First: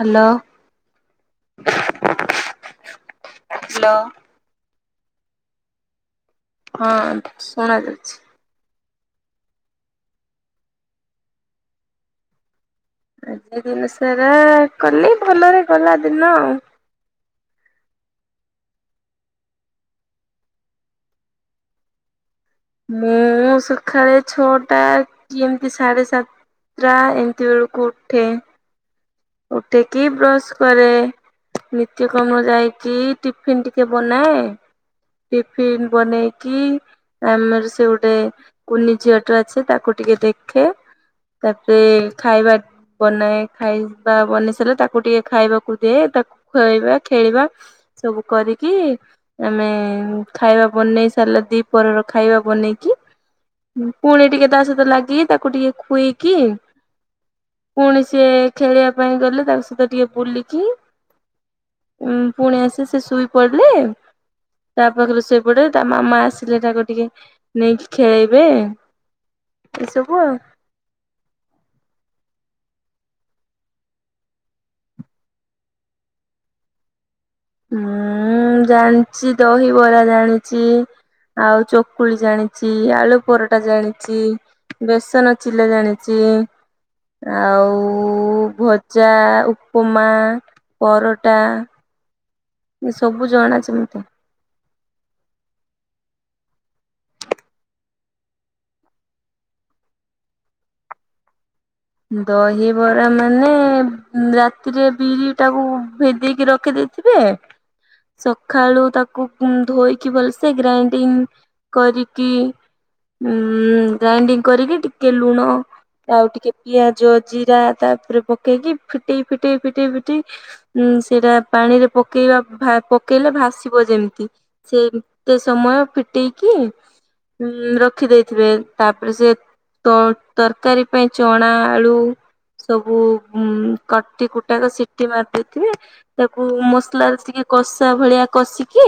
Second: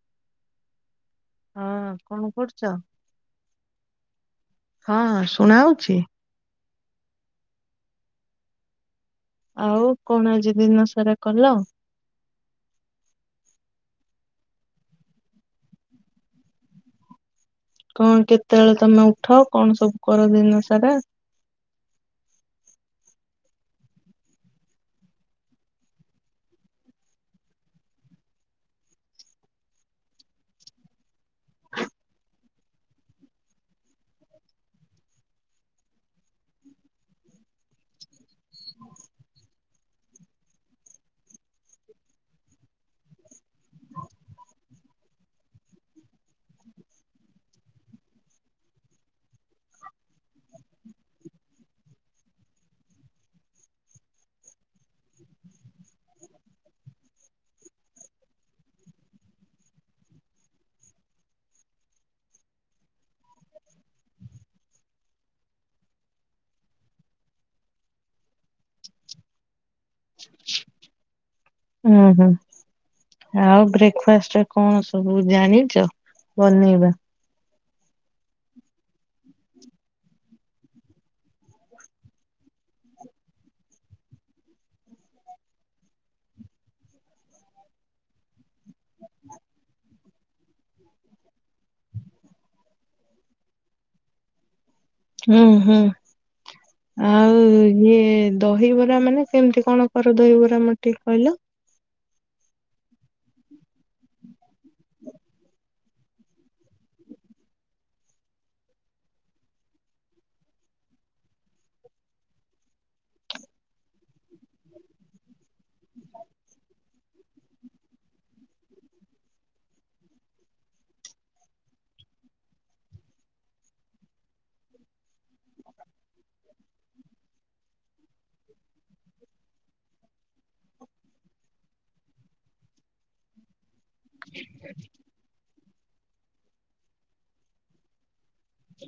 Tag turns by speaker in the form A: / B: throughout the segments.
A: Hello.
B: ହଁ କଣ କରୁଚ?
A: ହ୍ୟାଲୋ। ହଁ ଶୁଣାଯାଉଛି।
B: ଆଉ କଣ ଆଜି ଦିନସାରା କଲ?
A: ଆଜି ଦିନ ସାରା କଲି ଭଲରେ ଗଲା ଦିନ ଆଉ।
B: କଣ କେତେବେଳେ ତମେ ଉଠ କଣ ସବୁ କର ଦିନ ସାରା?
A: ମୁଁ ସଖାଳେ ଛଅଟା କି ଏମିତି ସାଢେ ସାତ ଟା ଏମତି ବଳୁକୁ ଉଠେ। ଉଠିକିି ବ୍ରଶ୍ କରେ। ନିତ୍ୟକ୍ରମ ଯାଇକି ଟିଫିନ ଟିକେ ବନାଏ। ଟିଫିନ ବନେଇକି ଆମର ସେ ଗୋଟେ କୁନି ଝିଅଟେ ଅଛି ତାକୁ ଟିକେ ଦେଖେ। ତାପରେ ଖାଇବା ବନାଏ ଖାଇ ବା ବନି ସାରିଲେ ତାକୁ ଟିକେ ଖାଇବାକୁ ଦିଏ ତାକୁ ଖୁଆଇବା ଖେଳିବା। ସବୁ କରିକି ଆମେ ଖାଇବା ବନେଇ ସାରିଲେ ଦି ପରର ଖାଇବା ବନେଇକି। ପୁଣି ଟିକେ ତା ସହିତ ଲାଗି ତାକୁ ଟିକେ ଖୁଏଇକି। ପୁଣି ସିଏ ଖେଳିବା ପାଇଁ ଗଲେ ତାଙ୍କ ସହିତ ଟିକେ ବୁଲିକି। ଉଁ ପୁଣି ଆସି ସେ ଶୋଇ ପଡ଼ିଲେ। ତା ପାଖରୁ ଶୋଇପଡ଼େ ତା ମାମା ଆସିଲେ ତାକୁ ଟିକେ ନେଇକି ଖେଳେଇବେ। ଏସବୁ ଆଉ।
B: ଉଁ ହୁଁ। ଆଉ ବ୍ରେକ୍ଫାଷ୍ଟରେ କଣ ସବୁ ଜାଣିଚ ବନେଇବା?
A: ମୁଁ ଜାଣିଛି ଦହିବରା ଜାଣିଛି। ଆଉ ଚକୁଳି ଜାଣିଛି ଆଳୁ ପରଟା ଜାଣିଛି। ବେସନ ଚିଲା ଜାଣିଚି। ଆଉ ଭଜା, ଉପମା, ପରଟା। ସବୁ ଜଣା ଅଛି ମତେ।
B: ଉଁ ହୁଁ। ଆଉ ଇଏ ଦହିବରା ମାନେ କେମିତି କଣ କର ଦହିବରା ମା ଟିକେ କହିଲ।
A: ଦହିବରା ମାନେ ରାତିରେ ବିରି ଟାକୁ ଭେଦେଇକି ରଖିଦେ ଥିବେ ସଖାଳୁ ତାକୁ ପୁଂ ଧୋଇକି ଭଲସେ ଗ୍ରାଇଣ୍ଡିଙ୍ଗ କରିକି ଉଁ ଗ୍ରାଇଣ୍ଡିଙ୍ଗ କରିକି ଟିକେ ଲୁଣ। ଆଉ ଟିକେ ପିଆଜ ଜିରା ତାପରେ ପକେଇକି ଫିଟେଇ ଫିଟେଇ ଫିଟେଇ ଫିଟେଇ। ଉଁ ସେରା ପାଣିରେ ପକେଇବା ଭା ପକେଇଲେ ଭାସିବ ଯେମିତି। ସେମ୍ ଏତେ ସମୟ ଫିଟେଇକି। ଉଁ ରଖି ଦେଇଥିବେ ତାପରେ ସେ ତ ତରକାରୀ ପାଇଁ ଚଣା ଆଳୁ ସବୁ ଉଁ କଟି କୁଟାକ ସିଟି ମାରି ଦେଇଥିବେ। ତାକୁ ମସଲାରେ ଟିକେ କଷା ଭଳିଆ କଷିକି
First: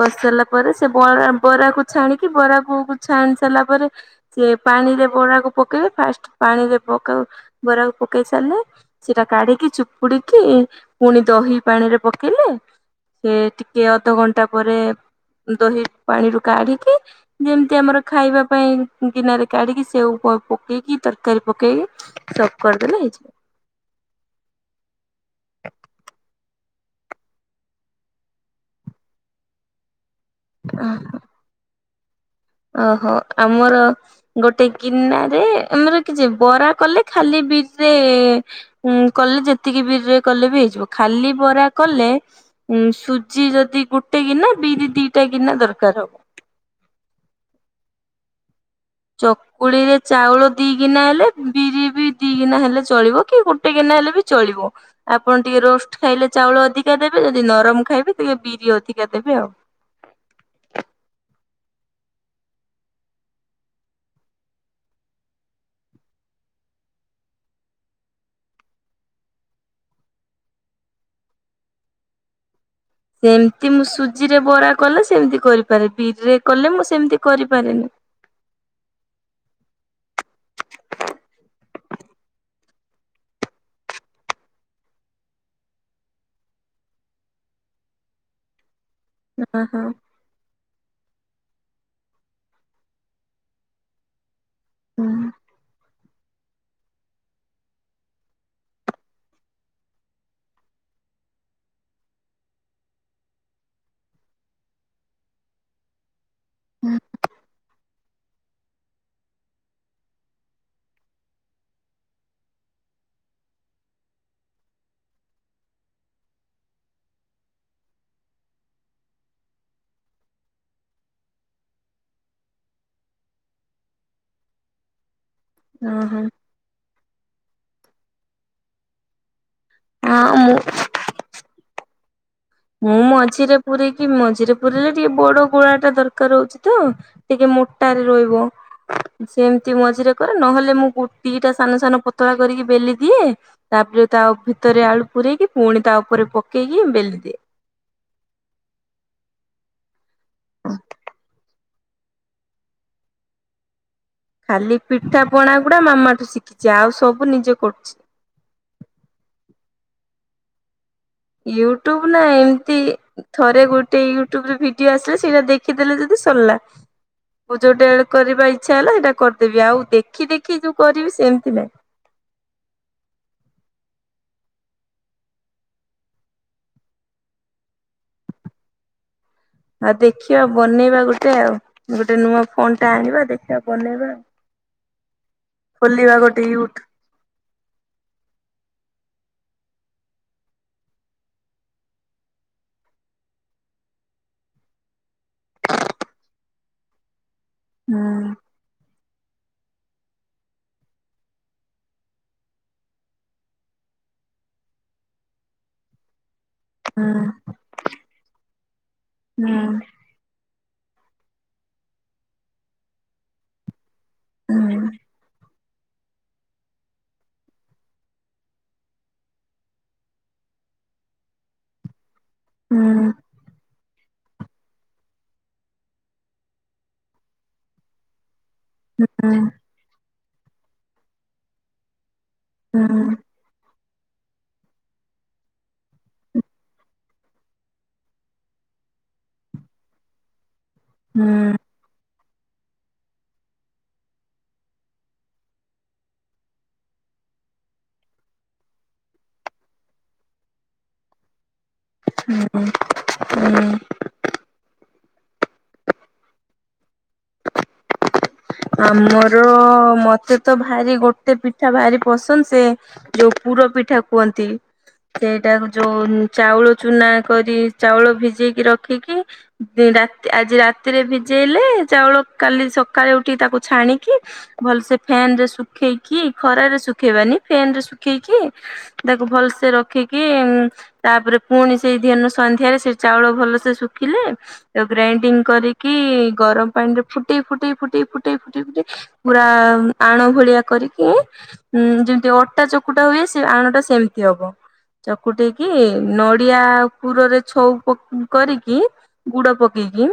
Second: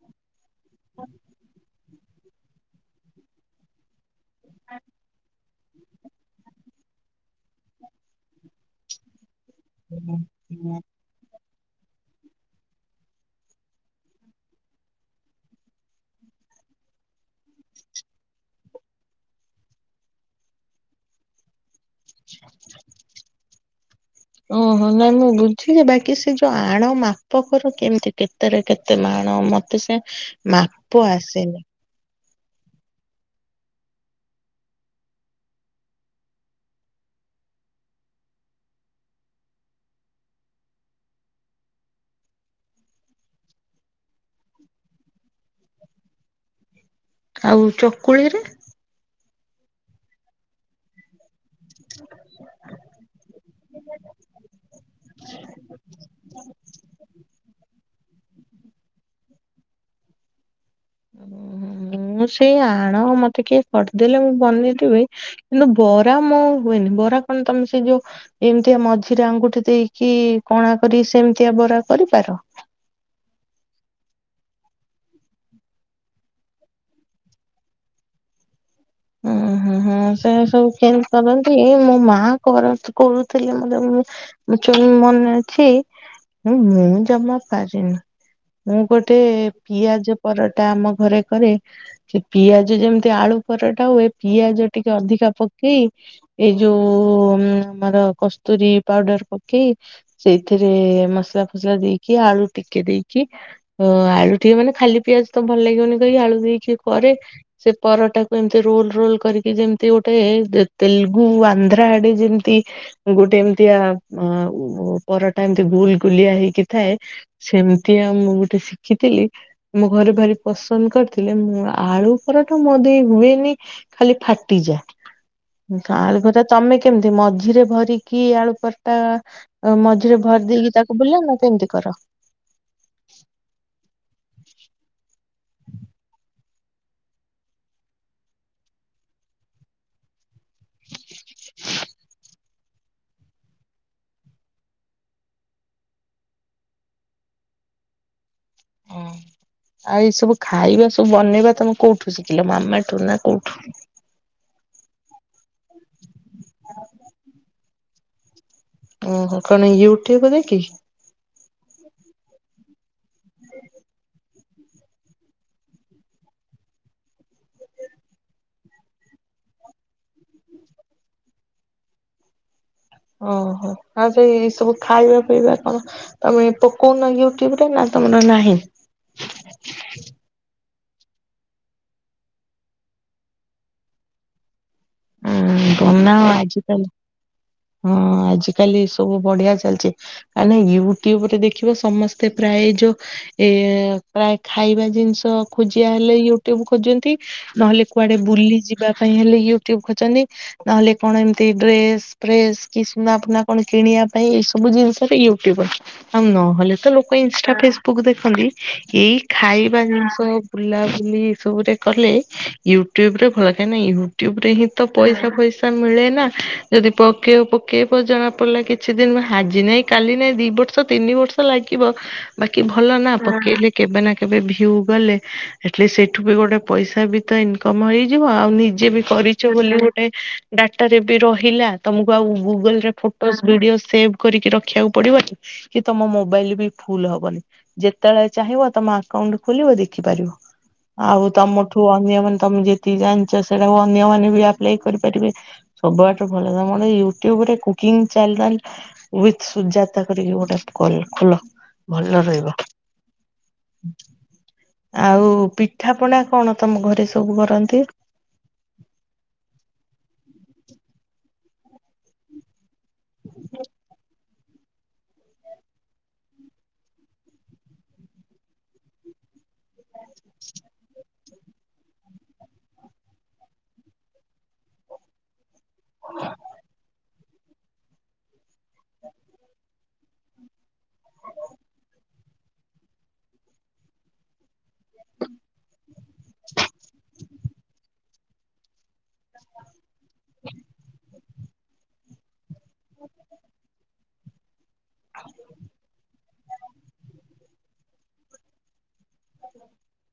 A: କଷି ସାରିଲା ପରେ ସେ ବରା ବରାକୁ ଛାଣିକି ବରା କ ଛାଣି ସାରିଲା ପରେ ସେ ପାଣିରେ ବରାକୁ ପକେଇବେ ଫାଷ୍ଟ ତାହାରେ ପକାଉ ବରାକୁ ପକେଇ ସାରିଲେ ସେଟା କାଢିକି ଚୁପୁଡିକି ପୁଣି ଦହି ପାଣିରେ ପକେଇଲେ ସେ ଟିକେ ଅଧଘଣ୍ଟା ପରେ ଦହି ପାଣିରୁ କାଢିକି ଯେମିତି ଆମର ଖାଇବା ପାଇଁ ଗିନାରେ କାଢିକି ସେଉ ପ ପକେଇକି ତରକାରୀ ପକେଇକି ସବ୍ କରିଦେଲେ ହେଇଯାଏ।
B: ଓହୋ ନାଇ ମୁଁ ବୁଝିଲି ଯେ ବାକି ସେ ଯୋଉ ଆଣ ମାପ କର କେମିତି କେ ତେରେ କେତେ ମାଣ ମତେ ସେ ମାପ
A: ହେଇଯିବ।
B: ଆସେନି।
A: ଓହୋ, ଆମର ଗୋଟେ ଗିନାରେ ମାନେ କିଛି ବରା କଲେ ଖାଲି ବିରିରେ ହୁଁ କଲେ ଯେତିକି ବିରିରେ କଲେ ବି ହେଇଯିବ ଖାଲି ବରା କଲେ ଉଁ ସୁଜି ଯଦି ଗୋଟେ ଗିନା ବିରି ଦିଇଟା ଗିନା ଦରକାର ହବ।
B: ଆଉ ଚକୁଳିରେ?
A: ଚକୁଳି ରେ ଚାଉଳ ଦିଇ ଗିନା ହେଲେ ବିରି ବି ଦି ଗିନା ହେଲେ ଚଳିବ କି ଗୋଟେ ଗିନା ହେଲେ ବି ଚଳିବ। ଆପଣ ଟିକେ ରୋଷ୍ଟ ଖାଇଲେ ଚାଉଳ ଅଧିକା ଦେବେ ଯଦି ନରମ ଖାଇବେ ଟିକେ ବିରି ଅଧିକା ଦେବେ ଆଉ।
B: ଉଁ, ହୁଁ ମୁଁ ସେଇ ଆଣ ମତେ କିଏ କରିଦେଲେ ମୁଁ ବନେଇଦେବି। କିନ୍ତୁ ବରା ମୋ ହୁଏନି ବରା କଣ ତମେ ସେ ଯୋଉ ଏମିତିଆ ମଝିରେ ଆଙ୍ଗୁଠି ଦେଇକି କଣା କରି ସେମିତିଆ ବରା କରିପାର।
A: ସେମତି ମୁଁ ସୁଜି ରେ ବରା କଲେ ସେମିତି କରିପାରେ ବିରିରେ କଲେ ମୁଁ ସେମିତି କରିପାରେନି।
B: ଆହା। ହୁଁ ସେୟା ସବୁ କେମିତି କରନ୍ତି ମୋ ମା କର କହୁଥିଲେ ମୁ ଯେମି ମୁ ଚୂନ୍ ମନେ ଅଛି, ମୁଁ ଜମା ପାରେନି। ମୁଁ ଗୋଟେ
A: ଓହୋ।
B: ପିଆଜ ପରଟା ଆମ ଘରେ କରେ ସେ ପିଆଜ ଯେମିତି ଆଳୁ ପରଟା ହୁଏ ପିଆଜ ଟିକେ ଅଧିକା
A: ହୁଁ
B: ପକେଇ ଏ ଯୋଉ ଆମର କସ୍ତୁରୀ ପାଉଡର ପକେଇ ସେଇଥିରେ ମସଲା ଫସଲା ଦେଇକି ଆଳୁ ଟିକେ ଦେଇକି ଓ ଆଳୁ ଟିକେ ମାନେ ଖାଲି ପିଆଜ ତ ଭଲ ଲାଗିବନି କହିକି ଆଳୁ ଦେଇକି କରେ ସେ ପରଟାକୁ ଏମ ରୋଲ୍ ରୋଲ୍ କରିକି ଯେମିତି ଗୋଟେ ତେ ତେଲୁଗୁ ଆନ୍ଧ୍ରା ଆଡେ ଯେମିତି ଗୋଟେ ଏମିତିଆ ପରଟା ଏମତି ଗୁଲ୍ ଗୁଲିଆ ହେଇକି ଥାଏ। ସେମତିଆ ମୁଁ ଗୋଟେ ଶିଖିଥିଲି। ମୋ ଘରେ ଭାରି ପସନ୍ଦ କରିଥିଲେ ମୁଁ ଆଳୁ ପରଟା ମୋ ଦେଇ ହୁଏନି। ନି ଖାଲି ଫାଟିଯାଏ
A: ଓହୋ ହଁ
B: ଗାଁରେ ଘରେ ତମେ କେମିତି ମଝିରେ ଭରିକି ଆଳୁପରଟା ମଝିରେ ଭରି
A: ମୁଁ
B: ଦେଇକି ତା କୁ ବୁଲ ନା କେମିତି କର?
A: ମୁଁ ମଝିରେ ପୁରେଇକିି ମଝିରେ ପୁରେଇଲେ ଟିକେ ବଡ ଗୋଳା ଟା ଦରକାର ହଉଛି ତ। ଟିକେ ମୋଟାରେ ରହିବ। ସେମିତି ମଝିରେ କରେ ନହେଲେ ମୁଁ ଗୋଟି ଦିଇଟା ସାନ ସାନ ପତଳା କରିକି ବେଲି ଦିଏ। ତାପରେ ତା ଭିତରେ ଆଳୁ ପୂରେଇକି ପୁଣି ତା ଉପରେ ପକେଇକି ବେଲି ଦିଏ।
B: ଉଁ ଆଉ ଏଇ ସବୁ ଖାଇବା ସବୁ ବନେଇବା ତମେ କୋଉଠୁ ଶିଖିଲ ମାମାଠୁ ନା କୋଉଠୁ?
A: ଖାଲି ପିଠା ପଣା ଗୁଡା ମାମା ଠୁ ଶିଖିଛି ଆଉ ସବୁ ନିଜେ କରୁଛି।
B: ଓହୋ କଣ ୟୁଟ୍ୟୁବ ଦେଖିକିି?
A: ୟୁଟ୍ୟୁବ ନାଇଁ ଏମିତି ଥରେ ଗୋଟେ ୟୁ ଟୁବରେ ଭିଡିଓ ଆସିଲା ସେଇଟା ଦେଖିଦେଲେ ଯଦି ସରିଲା। ମୁ ଯୋଉଟା ଏଣୁ କରିବା ଇଚ୍ଛା ହେଲା ହେଇଟା କରିଦେବି ଆଉ ଦେଖି ଦେଖି ଯୋଉ କରିବି ସେମତି ନାଇଁ।
B: ଓହୋ ଆଉ ସେଇ ଏସବୁ ଖାଇବା ପିଇବା କଣ? ତମେ ପକଉନ ୟ୍ୟୁଟ୍ୟୁବରେ ନା ତମର ନାହିଁ?
A: ଆଉ ଦେଖିବା ବନେଇବା ଗୋଟେ ଆଉ, ଗୋଟେ ନୂଆ ଫୋନ୍ ଟା ଆଣିବା ଦେଖିବା ବନେଇବା।
B: ଉଁ
A: ଖୋଲିବା
B: ବନାଅ
A: ଗୋଟେ ୟୁଟ
B: ଆଜିକାଲି ହଁ ଆଜ କାଲି ସବୁ ବଢିଆ ଚାଲିଚି। ଆଲୋ ୟୁଟ୍ୟୁବରେ ଦେଖିବ ସମସ୍ତେ ପ୍ରାୟ ଏ ଯୋ ଏ ପ୍ରାୟ ଖାଇବା ଜିନିଷ ଖୋଜିଆ ହେଲେ ୟୁଟ୍ୟୁବ ଖୋଜନ୍ତି। ନହେଲେ
A: ହୁଁ
B: କୁଆଡେ ବୁଲି ଯିବା ପାଇଁ ହେଲେ ୟୁଟ୍ୟୁବ ଖୋଜନ୍ତି। ନହେଲେ କଣ ଏମିତି ଡ୍ରେସ ଫ୍ରେସ କି ସୁନା ଫୁନା କଣ କିଣିଆ ପାଇଁ ଏଇ ସବୁ ଜିନିଷରେ ୟୁଟ୍ୟୁବର। ଆଉ ନହେଲେ ତ
A: ହୁଁ
B: ଲୋକ ଇନଷ୍ଟା ଫେସ ବୁକ ଦେଖନ୍ତି ଏଇ
A: ହୁଁ
B: ଖାଇବା ଜିନିଷ ବୁଲାବୁଲି ଏ ସବୁରେ କଲେ ୟୁଟ୍ୟୁବରେ ଭଲ କାଇଁନା ୟୁଟ୍ୟୁବରେ
A: ହୁଁ
B: ହିଁ ତ ପଇସା ଫଇସା ମିଳେ ନା ଯଦି ପକେଇବ ପକେଇବ ଜଣା ପଡ଼ିଲା କିଛି ଦିନ ହାଜି ନାହିଁ କାଲି ନାଇଁ ଦି ବର୍ଷ ତିନି ବର୍ଷ ଲାଗିବ ବାକି
A: ହୁଁ
B: ଭଲ ନା ପକେଇଲେ କେବେ ନା କେବେ ଭିଉ ଗଲେ ଆଲିଷ୍ଟ ସେଇଠୁ ବି ଗୋଟେ ପଇସା ବି ତ ଇନକମ ହେଇଯିବ। ଆଉ ନି ଜେ ବି
A: ହୁଁ
B: କରିଚ ବୋଲି ଗୋଟେ ଡାଟାରେ ବି ରହିଲା। ତମକୁ ଆଉ ଗୁଗୁଲ
A: ହୁଁ
B: ରେ ଫୋଟୋସ୍ ଭିଡିଓ ସେଭ କରିକି ରଖିଆକୁ ପଡିବନି। କି ତମ ମୋବାଇଲ ବି ଫୁଲ ହବନି। ଯେତେବେଳେ ଚାହିଁବ ତମ ଆକାଉଣ୍ଟ ଖୋଲିବ ଦେଖିପାରିବ। ଆଉ
A: ହୁଁ
B: ତମଠୁ ଅନ୍ୟମାନେ ତମେ ଯେତିକି ଜାଣିଚ ସେଇଟାକୁ ଅନ୍ୟମାନେ ଆପ୍ଲେୟ କରିପାରିବେ ସବୁଆଡୁ ଭଲ କାମ ହେଲା ୟୁଟ୍ୟୁବରେ କୁକିଂ ଚାନେଲ ଉଇଥ ସୁଜାତା କରିକି ଗୋଟେ କଲ ଖୋଲ ଭଲ
A: ହୁଁ
B: ରହିବ।
A: ହୁଁ
B: ଆଉ ପିଠା ପଣା କଣ ତମ ଘରେ ସବୁ କରନ୍ତି?
A: ଆମର ମତେ ତ ଭାରି ଗୋଟେ ପିଠା ଭାରି ପସନ୍ଦ ସେ ଯୋଉ ପୁର ପିଠା କୁହନ୍ତି। ସେଇଟାକୁ ଯୋଉ ଚାଉଳ ଚୁନା କରି ଚାଉଳ ଭିଜେଇକି ରଖିକି ଦି ରାତି ଆଜି ରାତିରେ ଭିଜେଇଲେ ଚାଉଳ କାଲି ସକାଳେ ଉ ତାକୁ ଛାଣିକି ଭଲସେ ଫ୍ୟାନ ରେ ଶୁଖେଇକି ଖରାରେ ଶୁଖେଇବାନି ଫ୍ୟାନ ରେ ଶୁ ରଖିକି ତାକୁ ଭଲସେ ରଖି କି ତାପରେ ପୁଣି ସେଇ ଦିହନ ସନ୍ଧ୍ୟାରେ ସେଇ ଚାଉଳ ଭଲସେ ଶୁଖିଲେ ଗ୍ରାଇଣ୍ଡିଙ୍ଗ କରିକି ଗରମ ପାଣିରେ ଫୁଟେଇ ଫୁଟେଇ ଫୁଟେଇ ଫୁଟେଇ ଫୁଟେଇ ଫୁଟେଇ ପୁରା ଆଣ ଭଳିଆ କରିକି ଉଁ ଯେମିତି ଅଟା ଚକୁଟା ହୁଏ ସେ ଆଣଟା ସେମିତି ହବ। ଚକୁଟେଇକି ନଡିଆ ପୁରରେ ଛଉ ପ କରିକି ଗୁଡ ପକେଇକି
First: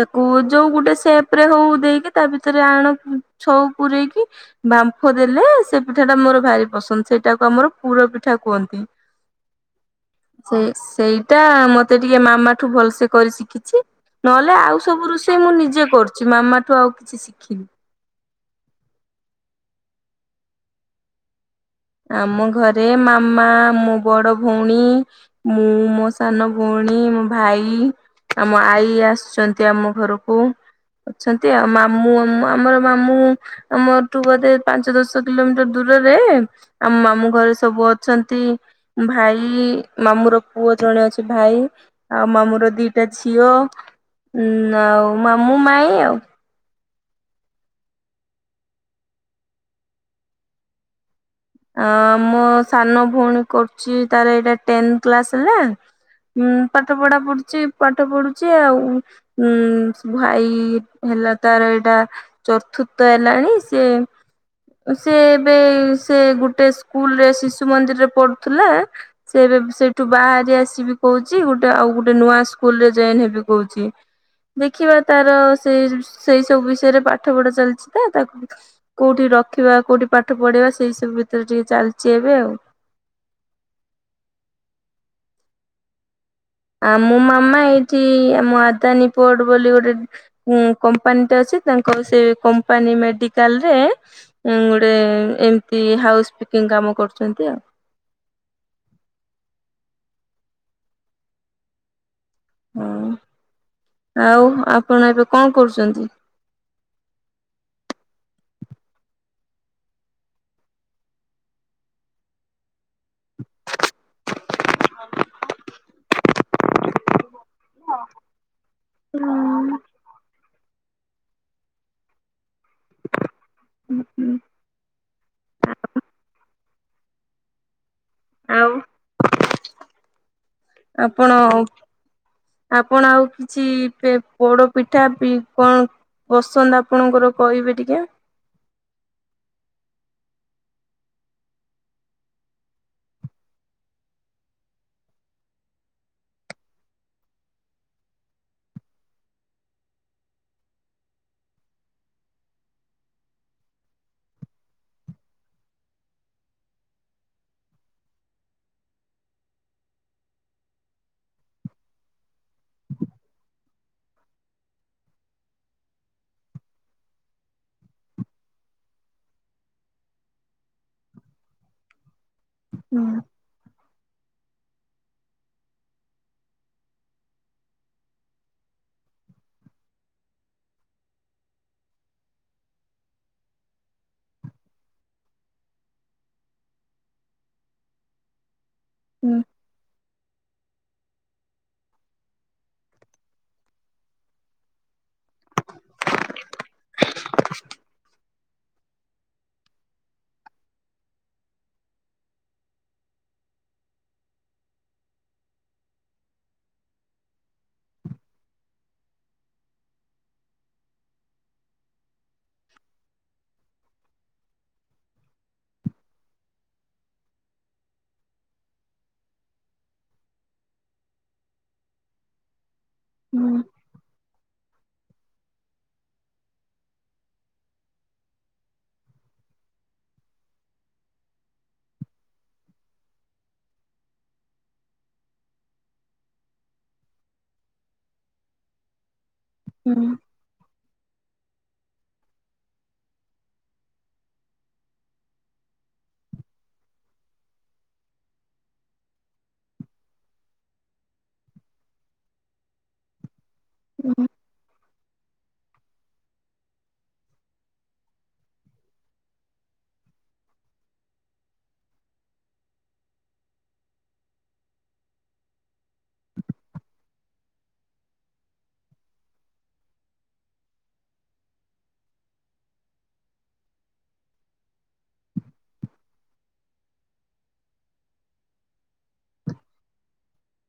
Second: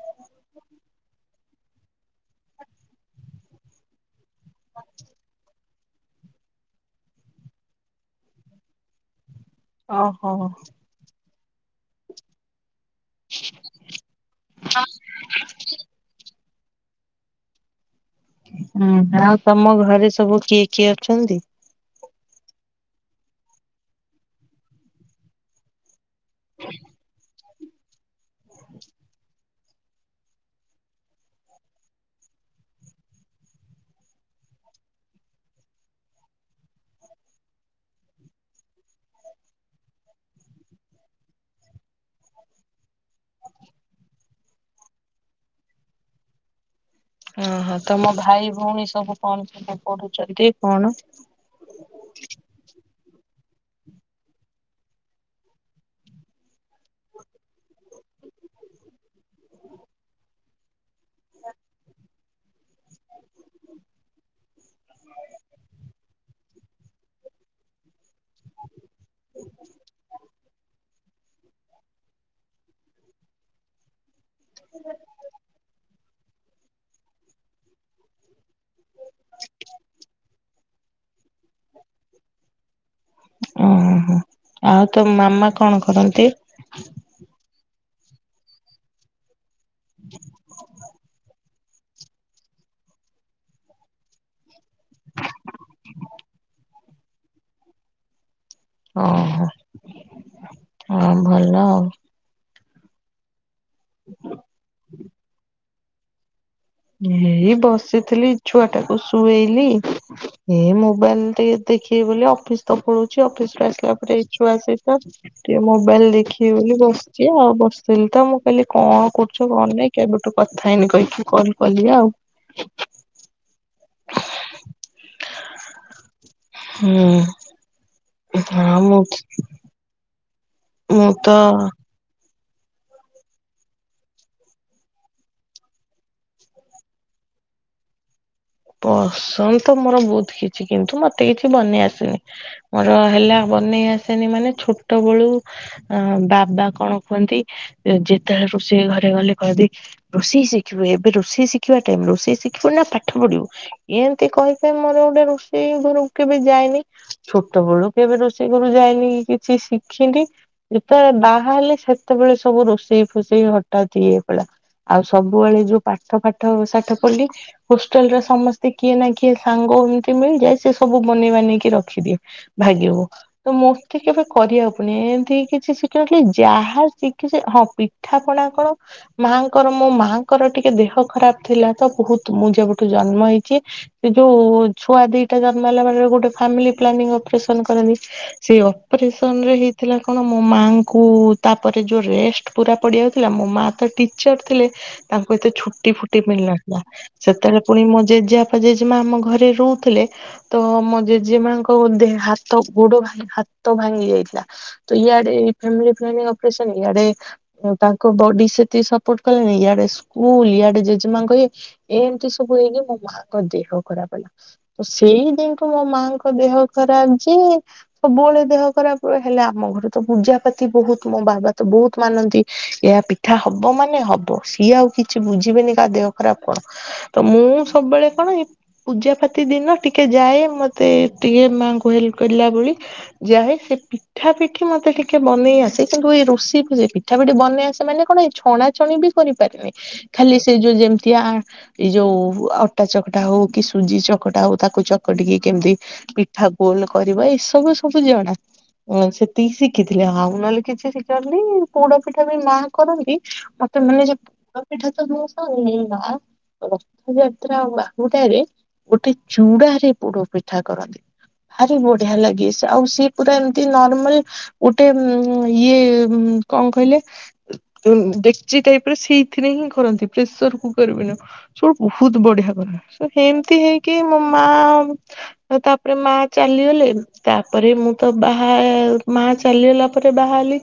A: ତାକୁ ଯୋଉ ଗୋଟେ ସେପ ରେ ହଉ ଦେଇକି ତା ଭିତରେ ଆଣ ଛଉ ପୂରେଇକି ବାମ୍ଫ ଦେଲେ ସେ ପିଠା ଟା ମୋର ଭାରି ପସନ୍ଦ, ସେଇଟାକୁ ଆମର ପୁର ପିଠା କୁହନ୍ତି।
B: ଓହୋ।
A: ସେ ସେଇଟା ମତେ ଟିକେ ମାମା ଠୁ ଭଲସେ ତେ କରି ଶିଖିଚି, ନହେଲେ ଆଉ ସବୁ ରୋଷେଇ ମୁଁ ନିଜେ କରୁଚି, ମାମାଠୁ ଆଉ କିଛି ଶିଖିନି।
B: ହୁଁ ଆଉ ତମ ଘରେ ସବୁ କିଏ କିଏ ଅଛନ୍ତି?
A: ଆମ ଘରେ ମାମା, ମୋ ବଡ ଭଉଣୀ, ମୁଁ, ମୋ ସାନ ଭଉଣୀ, ମୋ ଭାଇ, ଆମ ଆଈ ଆସିଚନ୍ତି ଆମ ଘରକୁ। ଅଛନ୍ତି ଆଉ, ମାମୁଁ ଆମ ଆମର ମାମୁଁ ଆମ ଘରଠୁ ବୋଧେ ପାଞ୍ଚ ଦଶ କିଲୋମିଟର ଦୂରରେ ଆମ ମାମୁଁ ଘରେ ସବୁ ଅଛନ୍ତି। ଭାଇ ମାମୁଁ ର ପୁଅ ଜଣେ ଅଛି ଭାଇ ଆଉ ମାମୁଁ ର ଦିଟା ଝିଅ ଉ ଆଉ ମାମୁଁ ମାଇଁ ଆଉ।
B: ଓହୋ ତମ ଭାଇ ଭଉଣୀ ସବୁ କଣ ସବୁ ପଢୁଚନ୍ତି କଣ?
A: ଅ ଆମ ସାନ ଭଉଣୀ କରୁଚି ତାର ଏଇଟା ଟେନତ୍ କ୍ଲାସ ହେଲା। ହୁଁ ପାଠପଢା ପଢୁଚି ପାଠ ପଢୁଚି ଆଉ ଉ ଭାଇ ହେଲା ତାର ଏଇଟା ଚତୁର୍ଥ ହେଲାଣି ସେ ସେ ଏବେ ସେ ଗୁଟେ ସ୍କୁଲରେ ଶିଶୁ ମନ୍ଦିରରେ ପଢୁଥିଲା, ସେ ଏବେ ସେଇଠୁ ବାହାରି ଆସିବି କଉଚି, ଗୁଟେ ଆଉଗୁଟେ ନୂଆ ସ୍କୁଲରେ ଜଏନ ହେବି କଉଚି। ଦେଖିବା ତାର ସେ ସେଇ ସବୁ ବିଷୟରେ ପାଠ ପଢା ଚାଲିଚି ତ ତାକୁ କୋଉଠି ରଖିବା କୋଉଠି ପାଠ ପଢେଇବା? ସେଇ ସବୁ ଭିତରେ ଟିକେ ଚାଲିଚି ଏବେ ଆଉ।
B: ଓହୋ ଆଉ ତମ ମାମା କଣ କରନ୍ତି?
A: ଆମ ମାମା ଏଇଠି ଆମ ଆଦାନୀପୋଟ ବୋଲି ଗୋଟେ ଉଁ କମ୍ପାନୀଟେ ଅଛି ତାଙ୍କର ସେ କମ୍ପାନୀ ମେଡିକାଲ ରେ ଉ ଗୋଟେ ଏମିତି ହାଉସ୍ ପିକିଂ କାମ କରୁଚନ୍ତି ଆଉ।
B: ଓହୋ ହଁ ଭଲ ଆଉ।
A: ହୁଁ। ଆଉ ଆପଣ ଏବେ କଣ କରୁଚନ୍ତି?
B: ଏଇ ବସିଥିଲି ଛୁଆ ଟାକୁ ଶୁଏଇଲି। ଏ ମୋବାଇଲ ଟିକେ ଦେଖିବି ବୋଲି ଅଫିସ ତ ପଳଉଚି। ଅଫିସ ରୁ ଆସିଲା ପରେ ଏଇ ଛୁଆ ସଇତ ଟିକେ ମୋବାଇଲ ଦେଖିକି ବୋଲି ବସ ଚି ଆଉ ବସିଥିଲି ତ ମୁଁ କହିଁଲି କଣ କରୁଚ କଣ ନାଇଁ କେବେଠୁ କଥା ହେଇନି କହିକି କଲ କଲି ଆଉ।
A: ହୁଁ ହୁଁ।
B: ହୁଁ। ଏ
A: ଆଉ
B: ଆମଉଛି
A: ଆପଣ ଆପଣ ଆଉ କିଛି ପ ପୋଡ ପିଠା ପି କଣ ପସନ୍ଦ ଆପଣଙ୍କର କହିବେ ଟିକେ।
B: ପସନ୍ଦ ତ ମୋର ବହୁତ କିଛି କିନ୍ତୁ ମତେ କିଛି ବନେଇ ଆସିନି। ମୋର ହେଲା ବନେଇ ଆସେନି ମାନେ ଛୋଟ ବେଳୁ ଅ ବାବା କଣ କୁହନ୍ତି ଯେତେବେଳେ ରୋଷେଇ ଘରେ ଗଲେ କହନ୍ତି ରୋଷେଇ ଶିଖିବୁ? ଏବେ ରୋଷେଇ ଶିଖିବା ଟାଇମ? ରୋଷେଇ ଶିଖିବୁ ନା ପାଠ ପଢିବୁ? ଏମତି କହିି କହି ମୋର ଗୋଟେ ରୋଷେଇ ଘରକୁ କେବେ ଯାଇନି। ଛୋଟ ବେଳୁ କେବେ ରୋଷେଇ ଘରକୁ କେବେ ଯାଇନି କି କିଛି ଶିଖିନି। ଯେତେବେଳେ ବାହା ହେଲେ ସେତେବେଳେ ସବୁ ରୋଷେଇ ଫୋଷେଇ ହଠାତ୍ ଇଏ ପ ଆଉ ସବୁବେଳେ ଯୋଉ ପାଠ ଫାଠ ପଢ଼ିଲି ହୋଷ୍ଟେଲ ର ସମସ୍ତେ କିଏ ନା କିଏ ସାଙ୍ଗ ଏମିତି ମିଳିଯାଏ ସେ ସବୁ ବନେଇ ବାନେଇକି ରଖିଦିଏ। ଭାଗ୍ୟକୁ
A: ହୁଁ
B: ତ ମୋତେ କେବେ କରିବାକୁ ପଡ଼ନି ଏମିତି କିଛି ଶିଖିନଥିଲି ଯାହା ଶିଖିଚି ହଁ ପି ପିଠା ପଣା କଣ ମାଆଙ୍କର ମୋ ମାଆଙ୍କର ଟିକେ ଦେହ ଖରାପ ଥିଲା ତ ବହୁତ ମୁଁ ଯେବଠୁ ଜନ୍ମ ହେଇଚି। ସେ ଯୋଉ ଛୁଆ ଦିଟା ଜନ୍ମ ହେଲା ପରେ ଗୋଟେ ଫାମିଲି ପ୍ଲାନିଂ ଅପରେସନ କରନ୍ତି। ସେଇ
A: ହୁଁ
B: ଅପରେସନ ରେ ହିଁ ଥିଲା କଣ ମୋ ମାଆଙ୍କୁ ତାପରେ ଯଉଁ ରେଷ୍ଟ ପୁରା ପଡ଼ିଯାଉଥିଲା ମୋ ମାଆ ତ ଟିଚର୍ ଥିଲେ। ତାଙ୍କୁ ଏତେ ଛୁଟି ଫୁଟି ମିଳିନଥିଲା ସେତେବେଳେ ପୁଣି ମୋ ଜେଜେବାପା ଜେଜେମା ଆମ ଘରେ ରହୁଥିଲେ ତ ମୋ ଜେଜେ ମାଙ୍କ ଦେ ହାତ ଗୋଡ ଭା ହାତ ଭାଙ୍ଗି ଯାଇଥିଲା। ତ ଇଆଡେ ଫ୍ୟାମିଲି ପ୍ଲାନିଂ ଅପରେସନ୍ ଇଆଡେ ତାଙ୍କ ବଡି ସେତିକି ସପୋର୍ଟ କଲାନି ଇଆଡେ ସ୍କୁଲ ଇଆଡେ ଜେଜେମାଆଙ୍କ ଇଏ ଏମିତି ସବୁ ହେଇକି ମୋ ମାଙ୍କ ଦେହ ଖରାପ ହେଲା। ତ ସେଇ ଦିନଠୁ ମୋ ମାଙ୍କ ଦେହ ଖରାପ ଯେ ସବୁବେଳେ ଦେହ ଖରାପ ହେଲା ଆମ ଘରେ ତ ପୂଜାପାତି ବହୁତ ମୋ ବାବା ତ ବହୁତ ମାନନ୍ତି ଏହା ପିଠା
A: ହୁଁ
B: ହବ ମାନେ ହବ ସିଏ ଆଉ କିଛି ବୁଝିବେନି କାହା ଦେହ ଖରାପ କଣ। ତ ମୁଁ ସବୁବେଳେ କହେ ପୂଜାପାତି ଦିନ ଟିକେ ଯାଏ ମୋତେ ଟିକେ ମାଆଙ୍କୁ ହେଲ୍ପ କରିଲା ଭଳି ଯାଏ ସେ ପିଠା ପିଠି ମତେ ଟିକେ ବନେଇ ଆସେ କିନ୍ତୁ ଏଇ ରୋଷିକୁ [unintelligible] ପିଠାପଠି ବନେଇ ଆସେ ମାନେ କଣ ଏ ଛଣାଛଣି ବି କରିପାରେନି
A: ହୁଁ
B: ଖାଲି ସେ ଯୋଉ ଯେମିତିଆ ଏଇ ଯୋଉ ଅଟା ଚକଟା ହଉ କି ସୁଜି ଚକଟା ହଉ ତାକୁ ଚକଟିକି କେମିତି ପିଠା ଗୋଲ କରିବା ଏସବୁ ସବୁ ଜଣା। ହ ସେତିକି ଶିଖିଥିଲି ଆଉ ନହେଲେ କିଛି ଶିଖିନଥିଲି ପୋଡ ପିଠା ବି ମାଁ କରନ୍ତି ତ ମାନେ
A: ହୁଁ।
B: ଯୋଉ ପୋଡପିଠା [unintelligible] ରଥଯାତ୍ରା ଆଉ ବାହୁଡାରେ ଗୋଟେ ଚୁଡାରେ ପୋଡ ପିଠା କରନ୍ତି। ଭାରି ବଢିଆ ଲାଗେ ସିଏ ଆଉ ସିଏ ପୁରା ଏମିତି ନର୍ମାଲ ଗୋଟେ ଉଁ ଇଏ କଣ କହିଲେ ଉଁ ଡେକ୍ଚି ଟାଇପ ରେ ସେଇଥିରେ ହିଁ କରନ୍ତି ପ୍ରେସର କୁକର ବି ନୁହ ବହୁତ ବଢିଆ କରନ୍ତି ସେମିତି ହେଇକି ମୋ ମା ଆଉ ତାପରେ ମା ଚାଲିଗଲେ ତାପରେ ମୁଁ ତ ବାହା ମା ଚାଲିଗଲା ପରେ ବାହା ହେଲି